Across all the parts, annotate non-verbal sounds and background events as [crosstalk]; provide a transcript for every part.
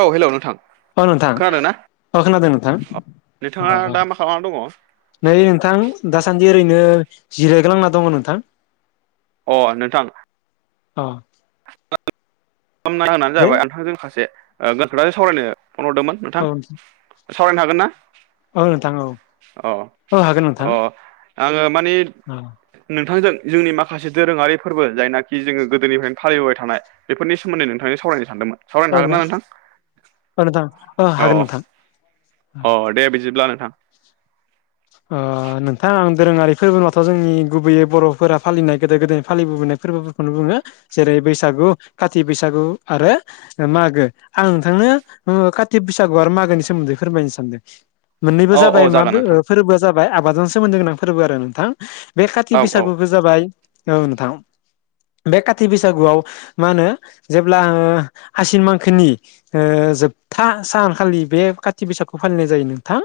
औ हेल' नोंथां। अ नोंथां खोनादों ना अ खोनादों नोंथां। नोंथाङा दा मा खालामना दङ नै नोंथां दासान्दि ओरैनो जिरायग्लांना दङ नोंथां। अ नोंथां। अ [unintelligible] दे जाबाय आं नोंथांजों माखासे ओ खोथासों सावरायनो फन हरदोंमोन। औ नोंथां सावरायनो हागोन ना? औ नोंथां औ अ औ अ आङो मानि अ नोंथांजों जोंनि माखासे दोरोङारि फोरबो जायनाखि जोङो गोदोनिफ्रायनो फालिबोबाय थानाय बेफोरनि सोमोन्दै नोंथांजों सावरायनो सानदोंमोन। सावरायनो हागोन ना नोंथां? औ नोंथां औ हागोन नोंथां अ दे बिदिब्ला नोंथां। ओ नोंथां आं दोरोङारि फोरबो नथ' जोंनि गुबैयै बर'फोरा फालिनाय गोदो गोदायनि फालिबोनाय फोरबो नो बुङो जेरै बैसागु खाथि बैसागु आरो मागो। आं नोंथांनो उम काति बैसागु आरो मागोनि सोमोन्दै फोरमायनो सानदों। मोननैबो औ औ जाबाय जागोन माब नोंथां फोरबोआ जाबाय आबादजों सोमोन्दो गोनां फोरबो आरो नोंथां बे औ खाथि औ बैसागु जाबाय औ नोंथां बे काति बैसागुआव मा होनो जेब्ला ओ आसिन मांखोनि ओ जोबथा सानखालि बे कात बसागखौ फालिनाय जायो नोंथां।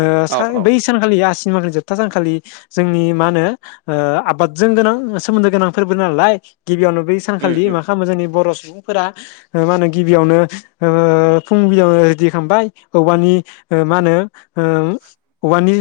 ओ औ सान औ बै सानखालि आ सिनमाखालि जोबथा सानखालि जोंनि मा होनो ओ आबादजों गोनां सोमोन्दो गोनां फोरबो नालाय गिबियावनो बै उम सानखालि उम मा खालामो जोंनि बर' सुबुं फोरा ओ मा होनो गिबियावनो ओ फुंबिलियावनो रेडि खालामबाय औवानि ओ मा होनो ओ औवानि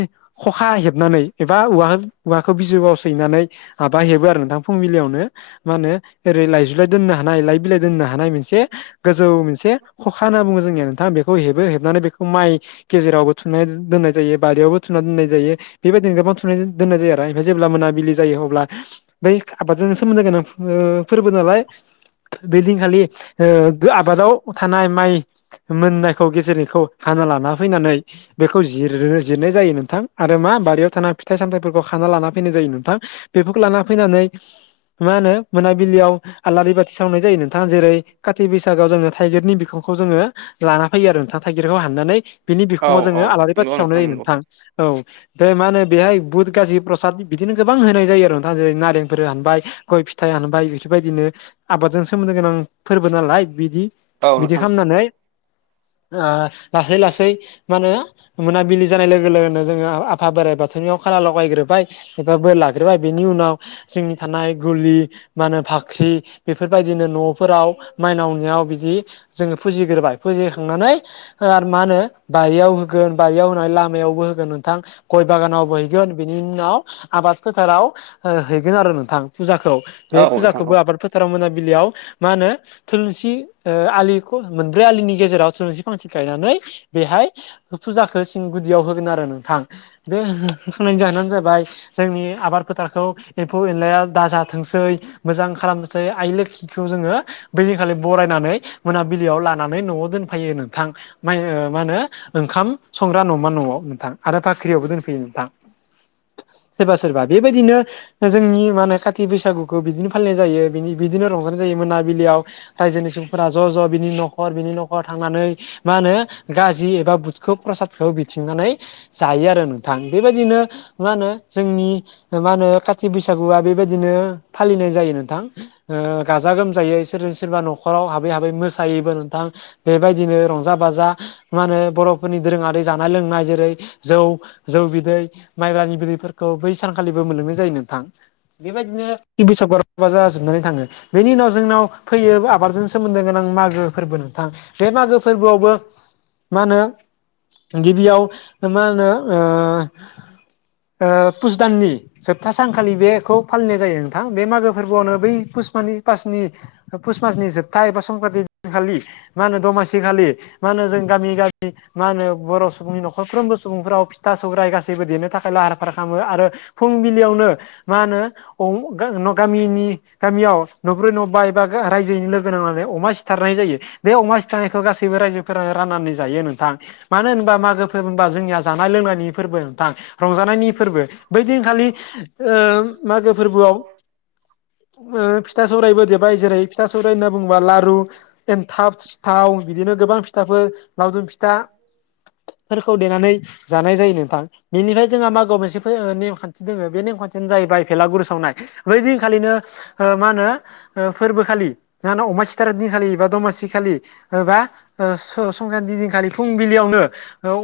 खखा हेबनानै एबा औवा औवाखौ बिजौआव सैनानै माबा हेबो आरो नोंथां फुंबिलियावनो मा होनो ओरै लाइजुलाइ दोननो हानाय लइ बिलाइ दोननो हानाय मोनसे गोजौ मोनसे खखा होनना बुङो जोंनिया नोंथां बेखौ हेबो हेबनानै बेखौ माइ गेजेरावबो थुनाय दोननाय जायो। बारियावबो थुनानै दोननाय जायो बेबायदिनो गोबां थुनानै दोननाय जायो आरो ओमफ्राय जेब्ला मोनाबिलि जायो अब्ला बै आबादजों सोमोन्दो गोनां फोरबो नालाय। बे दिनखालि ओ आबादाव थानाय माइ मोननायखौ गेजेरनिखौ हाना लाना फैनानै बेखौ जिरनो जिरनाय जायो नोंथां आरो मा बारियाव थाना फिथाइ सामथायाइफोरखौ खाना लाना फैनाय जायो नोंथां। बेफोरखौ लाना फैनानै मा होनो मोनाबिलियाव आलारि बाथि सावनाय जायो नों थां जेरै कातथि बैसागआव जोङो थाइगिरनि बिखांखौ जोङो लाना फैयो आरो नोंथाङा थाइगिरखौ हाननानै बिनि औ बिखङाव औ जोङो आलारि बाथि नंगौ सावनो जायो नंगौ नोंथां। औ बे मा होनो बेहाय बुध गाजि प्रसाद बिदिनो गोबां होनाय जायो आरो नोंथां जेरै नारेंफोर हानबाय गय फिथाइ हानबाय बेफोरबायदिनो आबादजों सोमोन्दो गोनां फोरबो नालाय बिदि औ बिदि नोंथां खालामनानै ओ लासै लासै मा होनो मोनाबिलि जानाय लोगो लोगोनो जोङो आआफा बोराइ बाथौनियाव खारला लगायग्रोबाय एबा बोर लाग्रोबाय बिनि उनाव जोंनि थानाय गुलि मा होनो फाख्रि बेफोरबायदिनो न' फोराव माइनावनियाव बिदि जोङो फुजिग्रोबाय फुजिखांनानै मा होनो बारियाव होगोन बारियाव होनानै लाम मायावबो होगोन नोंथां। गय बागानावबो हैगोन बिनि उनाव आबाद फोथाराव ओ हैगोन आरो नोंथां फुजाखौ। औ बे नोंथां औ फुजाखौबो आबाद फोथाराव मोनाबिलियाव मा होनो थुलुंसि ओ आलिखौ मोनब्रै आलिनि गेजेराव थुलुंसि फांसे गायनानै बेहाय फुजाखौ सिं गुदियाव होगोन आरो नोंथां बे हो-होखांनायनि जाहोनानो जाबाय जोंनि आबाद फोथारखौ एम्फौ एनलाया दाजाथोंसै मोजां खालामनोसै आइ लोखिखौ जोङो बैदिखालि बरायनानै मोनाबिलियाव लानानै न'आव दोनफायो नोंथां। माइ ओ मा होनो ओंखाम संग्रा न न'आव नोंथां आरो बाख्रियावबो दोनफैयो नोंथां सोरबा सोरबा बेबायदिनो जोंनि माने काथि बैसागुखौ बिदिनो फालिनाय जायो बिनि बिदिनो रंजानाय जायो मोनाबिलियाव रायजोनि सुबुंफोरा ज' ज' बिनि न'खर बिनि न'खर थांनानै मा होनो गाजि एबा बुथखौ प्रसादखौ बिथिंनानै जायो आरो नोंथां बेबायदिनो मा होनो जोंनि मा होनो काथि बैसागुआ बेबायदिनो फालिनाय जायो नोंथां। गाजा गोमजायै इसोरजों सोरबा नखराव हाबै हाबै मोसायोबो नोंथां। बेबायदिनो रंजा बाजा मा होनो बर'फोरनि दोरोङारि जानाय लोंनाय जेरै जौ जौ बिदै माइब्रानि बिदैफोरखौ बै सानखालिबो मोनलोंनाय जायो नोंथां बेबायदिनो [unintelligible] जाजोबनानै थाङो। बेनि उनाव जोंनाव फैयो आबादजों सोमोन्दो गोनां मागो फोरबो नोंथां। बे मागो फोरबोआवबो मा होनो गिबियाव मा होनो ओ ओ पुस दाननि जोबथा सानखालि बेखौ फालिनाय जायो नोंथां बे मागो फोरबोआवनो बै पुसमानि पासनि पुस मासनि जोबथा एबा संक्रान्ति दिनखालि मा होनो दमासि खालि मा होनो जों गामि गामि मा होनो बर' सुबुंनि न'खरफ्रोमबो सुबुंफोराव फिथा सौराय गासैबो देनो थाखाय लाहार फाहार खालामो आरो फुंबिलियावनो मा होनो अं गा न गामिनि गामियाव न'ब्रै न' बा एबा रायजोै लोगो नांनानै अमा सिथारनाय जायो। बे अमा सिथारनायखौ गासैबो रायजोफोरानो राननानै जायो नोंथां। मानो होनबा मागो फोरबो होनबा जोंनिया जानाय लोंनायनि फोरबो नोंथां रंजानायनि फोरबो बैदिनखालि ओ मागो फोरबोआव फिथा सौरायबो देबाय जेरै फिथा सौराय होनना बुङोबा लारु एनथाब थाव बिदिनो गोबां फिथाफोर लावदुम फिथा फोरखौ देनानै जानाय जायो नोंथां बेनिफ्राय जोंहा मागोआव मोनसे ओ नेमखान्थि दोङो बे नेमखान्थियानो जाहैबाय भेलागुर सावनाय बै दिनखालिनो ओ मा होनो ओ फोरबो खालि ओ अमा सिथार दिन खालि बा दमासि खालि बा ओ संख्रान दिनखालि फुं फुंबिलियावनो औ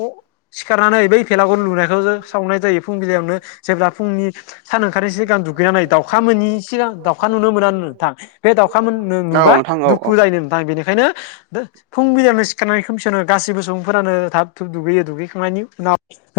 सिखारनानै बै भेलागुर लुनायखौ जों सावनाय जायो फुंबिलियावनो जेब्ला फुंनि सान ओंखारै सिगां दुगैनानै दाव [unintelligible] मोनि सिगां दाउखा नुनो मोना नोंथां बे दाउखा मोन औ नुबा नोंथां औ दुखु जायो नोंथां बेनिखा खायनो फुंबिलियावनो सिखारनानै खोमसियावनो गासिबो सुबुंफोरानो थाब थुब दुगैयो दुगैखांनायनि उनाव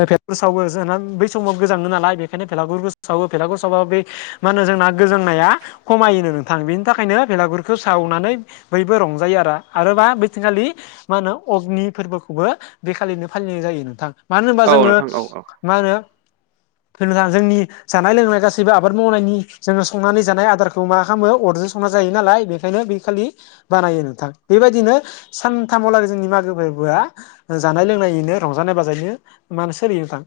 भेलागुर सावो जोंहा बै समाव गोजाङो नालाय बेखायनो भेलागुर सावो बेेलागुर सावाबो बै मा होनो जोंना गोजांनाया खमायोनो नोंथां बेनि थाखायनो बेलागुरखौ सावनानै बैबो रंजायो आरो आरोबा बेदिनखालि मा होनो अग्नि फोरबोखौबो बेखालिनो फालिनाय जायो नोंथां मानो होनबा औ जोङो नोंथां औ मा होनो जोंनि जानाय लोंनाय गासैबो आबाद मावनायनि जोङो संनानै जानाय आदार मा खालामो अरजों संना जायो नालाय बेखायनो बे खालि बानायो नोंथां बेबायदिनो सानथामावलागै जोंनि मागो बोआ जानाय लोंनायनिनो रंजानाय बाजायनो मानो सोलियो नोंथां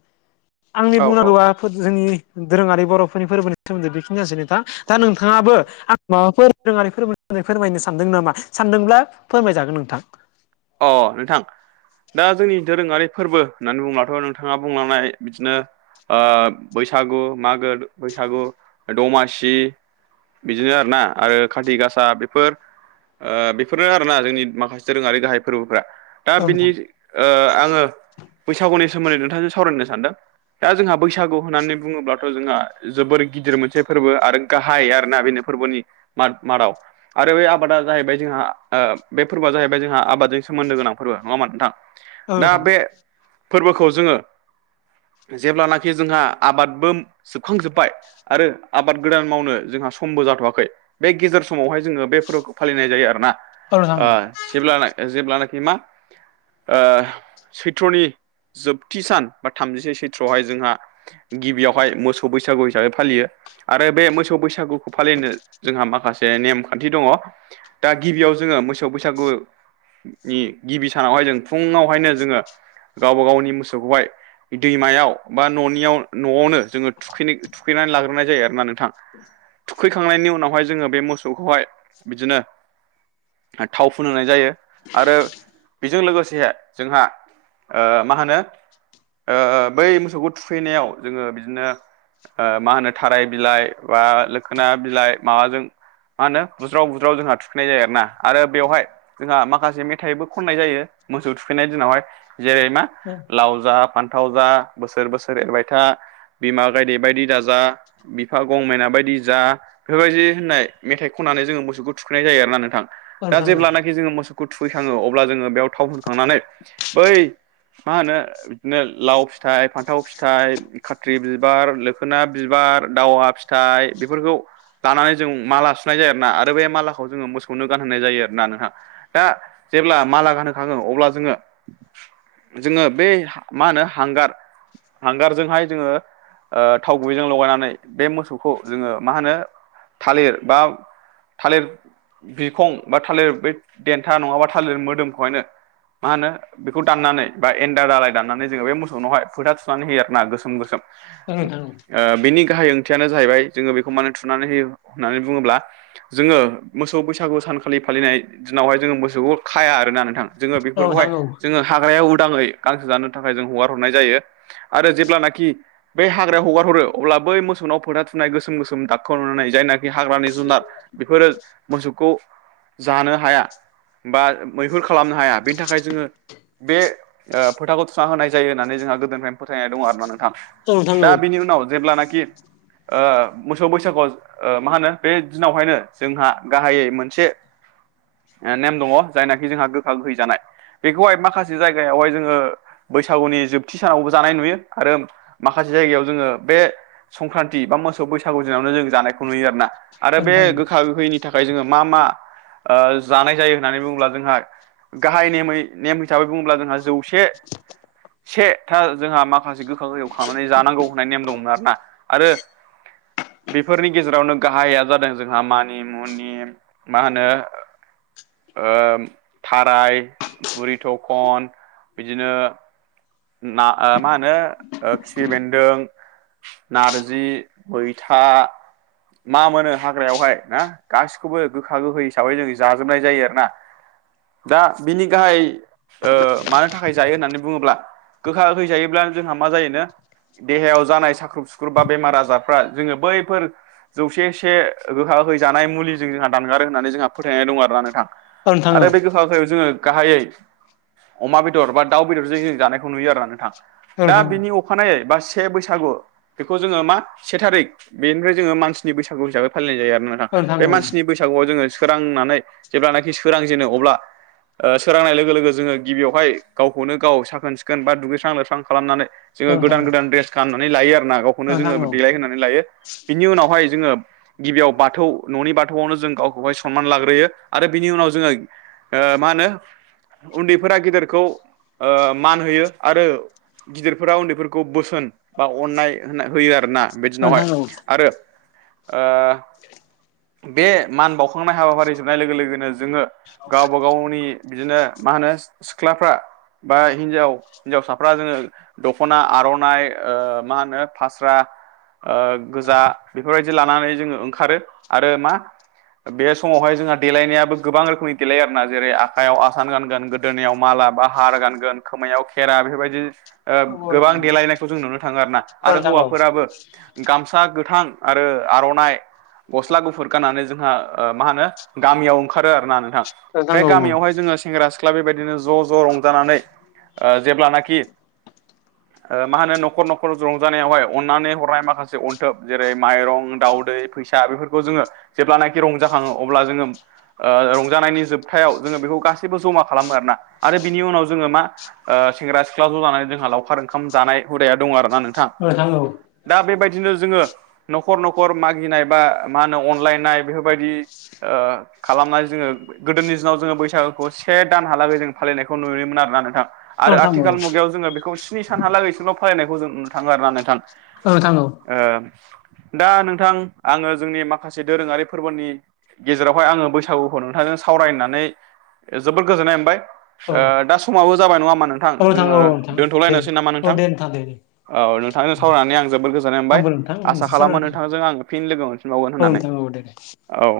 आंनि औ औ बुंनांगौआ जोंनि दोरोङारि बर'फोरनि फोरबोनि सोमोन्दै बेखिनियानोसै नोंथां दा नोंथाङाबो आं माबाफोर रोङारि फोरनानै फोरमायनो सानदों नामा सानदोंब्ला फोरमायजागोन नोंथां अ नोंथां दा जोंनि दोरोङारि फोरबो होननानै बुंब्लाथ' नोंथाङा बुंलांनाय बिदिनो ओ बैसागु मागो बैसागु दमासि बिदिनो आरो ना आरो खाार्ति गासा बेफोर ओ बेफोरनो आरोना जोंनि माखासे दोऔरोङारि गाहाय फोरबोफ्रा दा औ बिनि नोंथां ओ आङो बैसागुनि सोमोन्दै नोंथांजों सावरायनो सानदों दा जोंहा बैसागु होननानै बुङोब्लाथ' जोंहा जोबोर गिदिर मोनसे फोरबो आरो गाहाय आरोना बेनो फोरबोनि मा मादाव आरो बे आबादा जाहैबाय जोंहा बे फोरबोआ जाहैबाय जोंहा आबादजों सोमोन्दो गोनां फोरबो नङा मा नोंथां औ दा बे नोंथां फोरबोखौ जोङो जेब्लानाखि जोंहा आबादबो जोबखांजोब्बाय आरो आबाद गोदान मावनो जोंहा समबो जाथ'वाखै बे गेजेर समावहाय जोङो बे फोरबोखौ फालिनाय जायो आरो ना औ नोंथां ओ औ जेब्ला जेब्लानोखि मा ओ सैथ्रनि जोबथि सान बा थामजिसे सैथ्रआवहाय जोंहा गिबियावहाय मोसौ बैसागु हिसाबै फालियो आरो बे मोसौ बैसागुखौ फालिनो जोंहा माखासे नेमखान्थि दङ दा गिबियाव जोङो मोसौ बैसागु नि गिबि सानावहाय जों फुङावहायनो जोङो गावबा गावनि मोसौखौहाय दैमायाव बा न'नियाव न'आवनो जोङो थुखै थुखैनानै लाग्रोनाय जायो आरो ना नों थां थु थुखैखांनायनि उनावहाय जोङो बे मोसौखौहाय बिदिनो थाव फुनहोनाय जायो आरो बेजों लोगोसे जोंहा ओ मा होनो ओ बै मोसौखौ थुखैनायाव जोङो बिदिनो ओ मा होनो थाराय बिलाइ बा लोखोना बिलाइ माबाजों मा होनो बुज्राव-बुज्राव जोंहा थुखैनाय जायो आरोना आरो बेवहाय जोंहा मा माखासे मेथाइबो खननाय जायो मोसौ थुखैनाय दिनावहाय जेरै मा लाव जा फान्थाव जा बोसोर बोसोर एरबाय था बिमा गायदे बायदि दाजा बिफा गंमेना बायदि जा बेफोरबायदि होननाय मेथाइ खननानै जोङो मोसौखौ थुखैनाय जायो आरोना नोंथां औ दा नोंथां औ जेब्लानाखि जोङो मोसौखौ थुखैखाङो अब्ला जोङो बेयाव थाव फोनखांनानै बै मा होनो बिदिनो लाव फिथाइ, फान्थाव फिथाइ खाथ्रि बिबार लोखोना बिबार दावा फिथाइ बेफोरखौ दानानै जों माला सुनाय जायो आरोना आरो बे मालाखौ जोङो मोसौनो गानहोनाय जायो आरोना नोंथां दा जेब्ला माला गानोखाङो अब्ला जोङो जोङो बे मा होनो हांगार हांगारजोंहाय जोङो ओ थाव गुबैजों लगायनानै बे मोसौखौ जोङो मा होनो थालिर बा थालिर बिखं बा थालिर बे देन्था नङाबा थालिर मोदोमखौहायनो मा होनो बेखौ दाननानै बा एन्दा दालाय दाननानै जोङो बे मोसौनावहाय फोथा थुनानै होयो आरो ना गोसोम-गोसोम औ नोंथां औ [inaudible] ओ बिनि गाहाय ओंथियानो जाहैबाय जोङो बेखौ माने थुनानै होयो होननानै बुङोब्ला जोङो मोसौ बैसागु सानखालि फालिनाय दिनावहाय जोङो मोसौखौ खाया आरोना नोंथां जोङो औ नोंथां बेफोरखौहाय औ जोङो हाग्राया उदाङै गांसो जानो थाखाय जों हगार हरनाय जायो आरो जेब्लानाखि बेै हाग्रायाव हगार हरो अब्ला बै मोसौनाव फोथा थुनाय गोसोम गोसोम दागखौ नुनानैनाय जायनाखि हाग्रानि जुनार बेफोरो मोसौखौ जानो हाया बा मैहुर खालामनो हाया बेनि थाखाय जोङो बे ओ फोथाखौ थुना होनाय जायो होननानै जोंहा गोदोनिफ्रायनो फोथायनाय दं आरो ना नों औ नोंथां औ दा बिनि उनाव जेब्लानाखि ओ मोसौ बैसागुआव मा होनो बे दिनावहायनो जोंहा गाहायै मोनसे नेम दङ जायनाखि जोंहा गोखा गोहै जानाय बेखौहाय माखासे जायगायावहाय जोङो बैसागुनि जोबथि सानावबो जानाय नुयो आरो माखासे जायगायाव जोङो बे संक्रान्ति बा मोसौ बैसागु दिनावनो जों जानायखौ नुयो आरोना आरो औ बे नोंथां औ गोखा गोखैनि थाखाय जोङो मा मा ओ जानाय जायो होननानै बुङोब्ला जोंहा गाहाय नेमै नेम हिसाबै बुङोब्ला जोंहा जौसे से था जोंहा माखासे गोखा गोखैखौ खांनानै जानांगौ होननाय नेम दंमोन आरोना आरो बेफोरनि गेजेरावनो गाहाया जादों जोंहा मानि मुनि मा होनो ओ ओ थाराय बुरि थखन बिदिनो ना ओ मा होनो ओ खिफि बेन्दों नारजि मैथा मा मोनो हाग्रायावहाय ना गासिखौबो गोखा गोखै हिसाबै जों जाजोबनाय जायो आरो ना दा बिनि गाहाय ओ मानि थाखाय जायो होननानै बुङोब्ला गोखा गोखै जायोब्लानो जोंहा मा जायोनो देहायाव जानाय साख्रुब सुख्रुब बा बेमार आजारफ्रा जोङो बैफोर जौसे से गोखा गोखै जानाय मुलिजों जोंहा दानगारो होननानै जोंहा फोथायनाय दं आरोना नोंथां औ नोंथां औ नोंथां औ नोंथां औ आरो बे गोखा गोखैखो जोङो गाहायै अमा बेदर बा दाउ बेदरजों जों जानाय खौ नुयो आरोना नोंथां दा बिनि अखानायै बा से बैसागु बेखौ जोङो मा से थारिख बेनिफ्राय जोङो मानसिनि बैसागु हिसाबै फालिनाय जायो आरोना औ नोंथां औ नोंथां औ नोंथां औ नोंथां औ नोंथां औ नोंथां औ नोंथां औ नोंथां औ नोंथां औ बे मानसिनि नोंथां बैसागुआव जोङो सोरांनानै जेब्लानाखि सोरांजेनो अब्ला ओ सोरांनाय लोगो लोगो जोङो गिबियावहाय गावखौनो गाव साखोन सि खोन बा दुगैस्रां लोबस्रां खालामनानै जोङो गोदान गोदान ड्रेस गाननानै लायो आरोना गाव खौनो जोङो देलाय होनानै लायो बिनि उनावहाय जोङो गिबियाव बाथौ ननि बाथौआवनो जों गावखौहाय सनमान लाग्रोयो आरो बिनि उनाव जोङो ओ मा होनो उन्दैफोरा गेदेरखौ ओ मान होयो आरो गिदिरफोरा उन्दैफोरखौ बोसोन बा अननाय होनाय होयो आरो ना बे दिनावहाय आरो ओ बे मान बाउखांनाय हाबाफारि जोबनाय लोगो लोगोनो जोङो गावबा गावनि बिदिनो मा होनो सिख्लाफ्रा बा हिनजाव हिन्जावसाफ्रा जोङो दख'ना आर'नाइ ओ मा होनो फास्रा ओ गोजा बेफोरबायदि लानानै जोङो ओंखारो आरो मा बे समावहाय जोंहा देलायनायाबो गोबां रोखोमनि देलायो आरोना जेरै आखायाव आसान गानगोन गोद दोनायाव माला बा हार गानगोन खोमायाव खेरा बेफोरबायदि ओ गोबां देलायनायखौ जों नुनो थाङो आरो ना आरो हौवाफोराबो गामसा गोथां आरो आर'नाइ गस्ला गुफुर गाननानै जोंहा ओ मा होनो गामियाव ओंखारो आरो ना नोंथां बे गामियावहाय जोङो सेंग्रा सि ख्ला बेबायदिनो ज' ज' रंजानानै ओ जेब्लानाखि मा होनो न'खर न'खर रंजानायावहाय अननानै हरनाय माखासे अनथोब जेरै माइरं दाउदै फैसा बेफोरखौ जोङो जेब्लानाखि रंजाखाङो अब्ला जोङो ओ रंजानायनि जोबथायाव जोङो बेखौ गासैबो जमा खालामो आरोना आरो बिनि उनाव जोङो मा ओ सेंग्रा सिख्ला ज' जानानै जोंहा लावखार ओंखाम जानाय हुदाया दं आरोना नों ओ थांगौ दा बेबायदिनो जोङो नखर नखर मागिनाय बा मा होनो अनलायनाय बेफोरबायदि ओ खालामनानै जोङो गोदोनि दिनाव जोङो बैसागुखौ से दानहालागै जों फालिनायखौ नुयोमोन आरोना नोंथां आरो आथिखाल मुगायाव जोङो बेखौ स्नि सानहालागैसोल' फरायनायखौ जों नुनो थाङो आर ना नोंथां औ थांगौ दा नोंथां आङो जोंनि माखासे दोरोङारि फोरबोनि गेजेरावहाय आङो बैसागुखौ नोंथांजों सावरायनानै जोबोद गोजोननाय मोनबाय दा समाबो जाबाय नङा होनबा नोंथां जोङो औ औ दे दोनथ'लायनोसै नामा औ नोंथां दे दे दे औ नोंथांजों सावरायनानै आं जोबोद गोजोननाय मोनबाय आंबो नोंथां आसा खालामो सावरायनो नोंथांजों आं फिन लोगो मोन औ नोंथां औ दे औ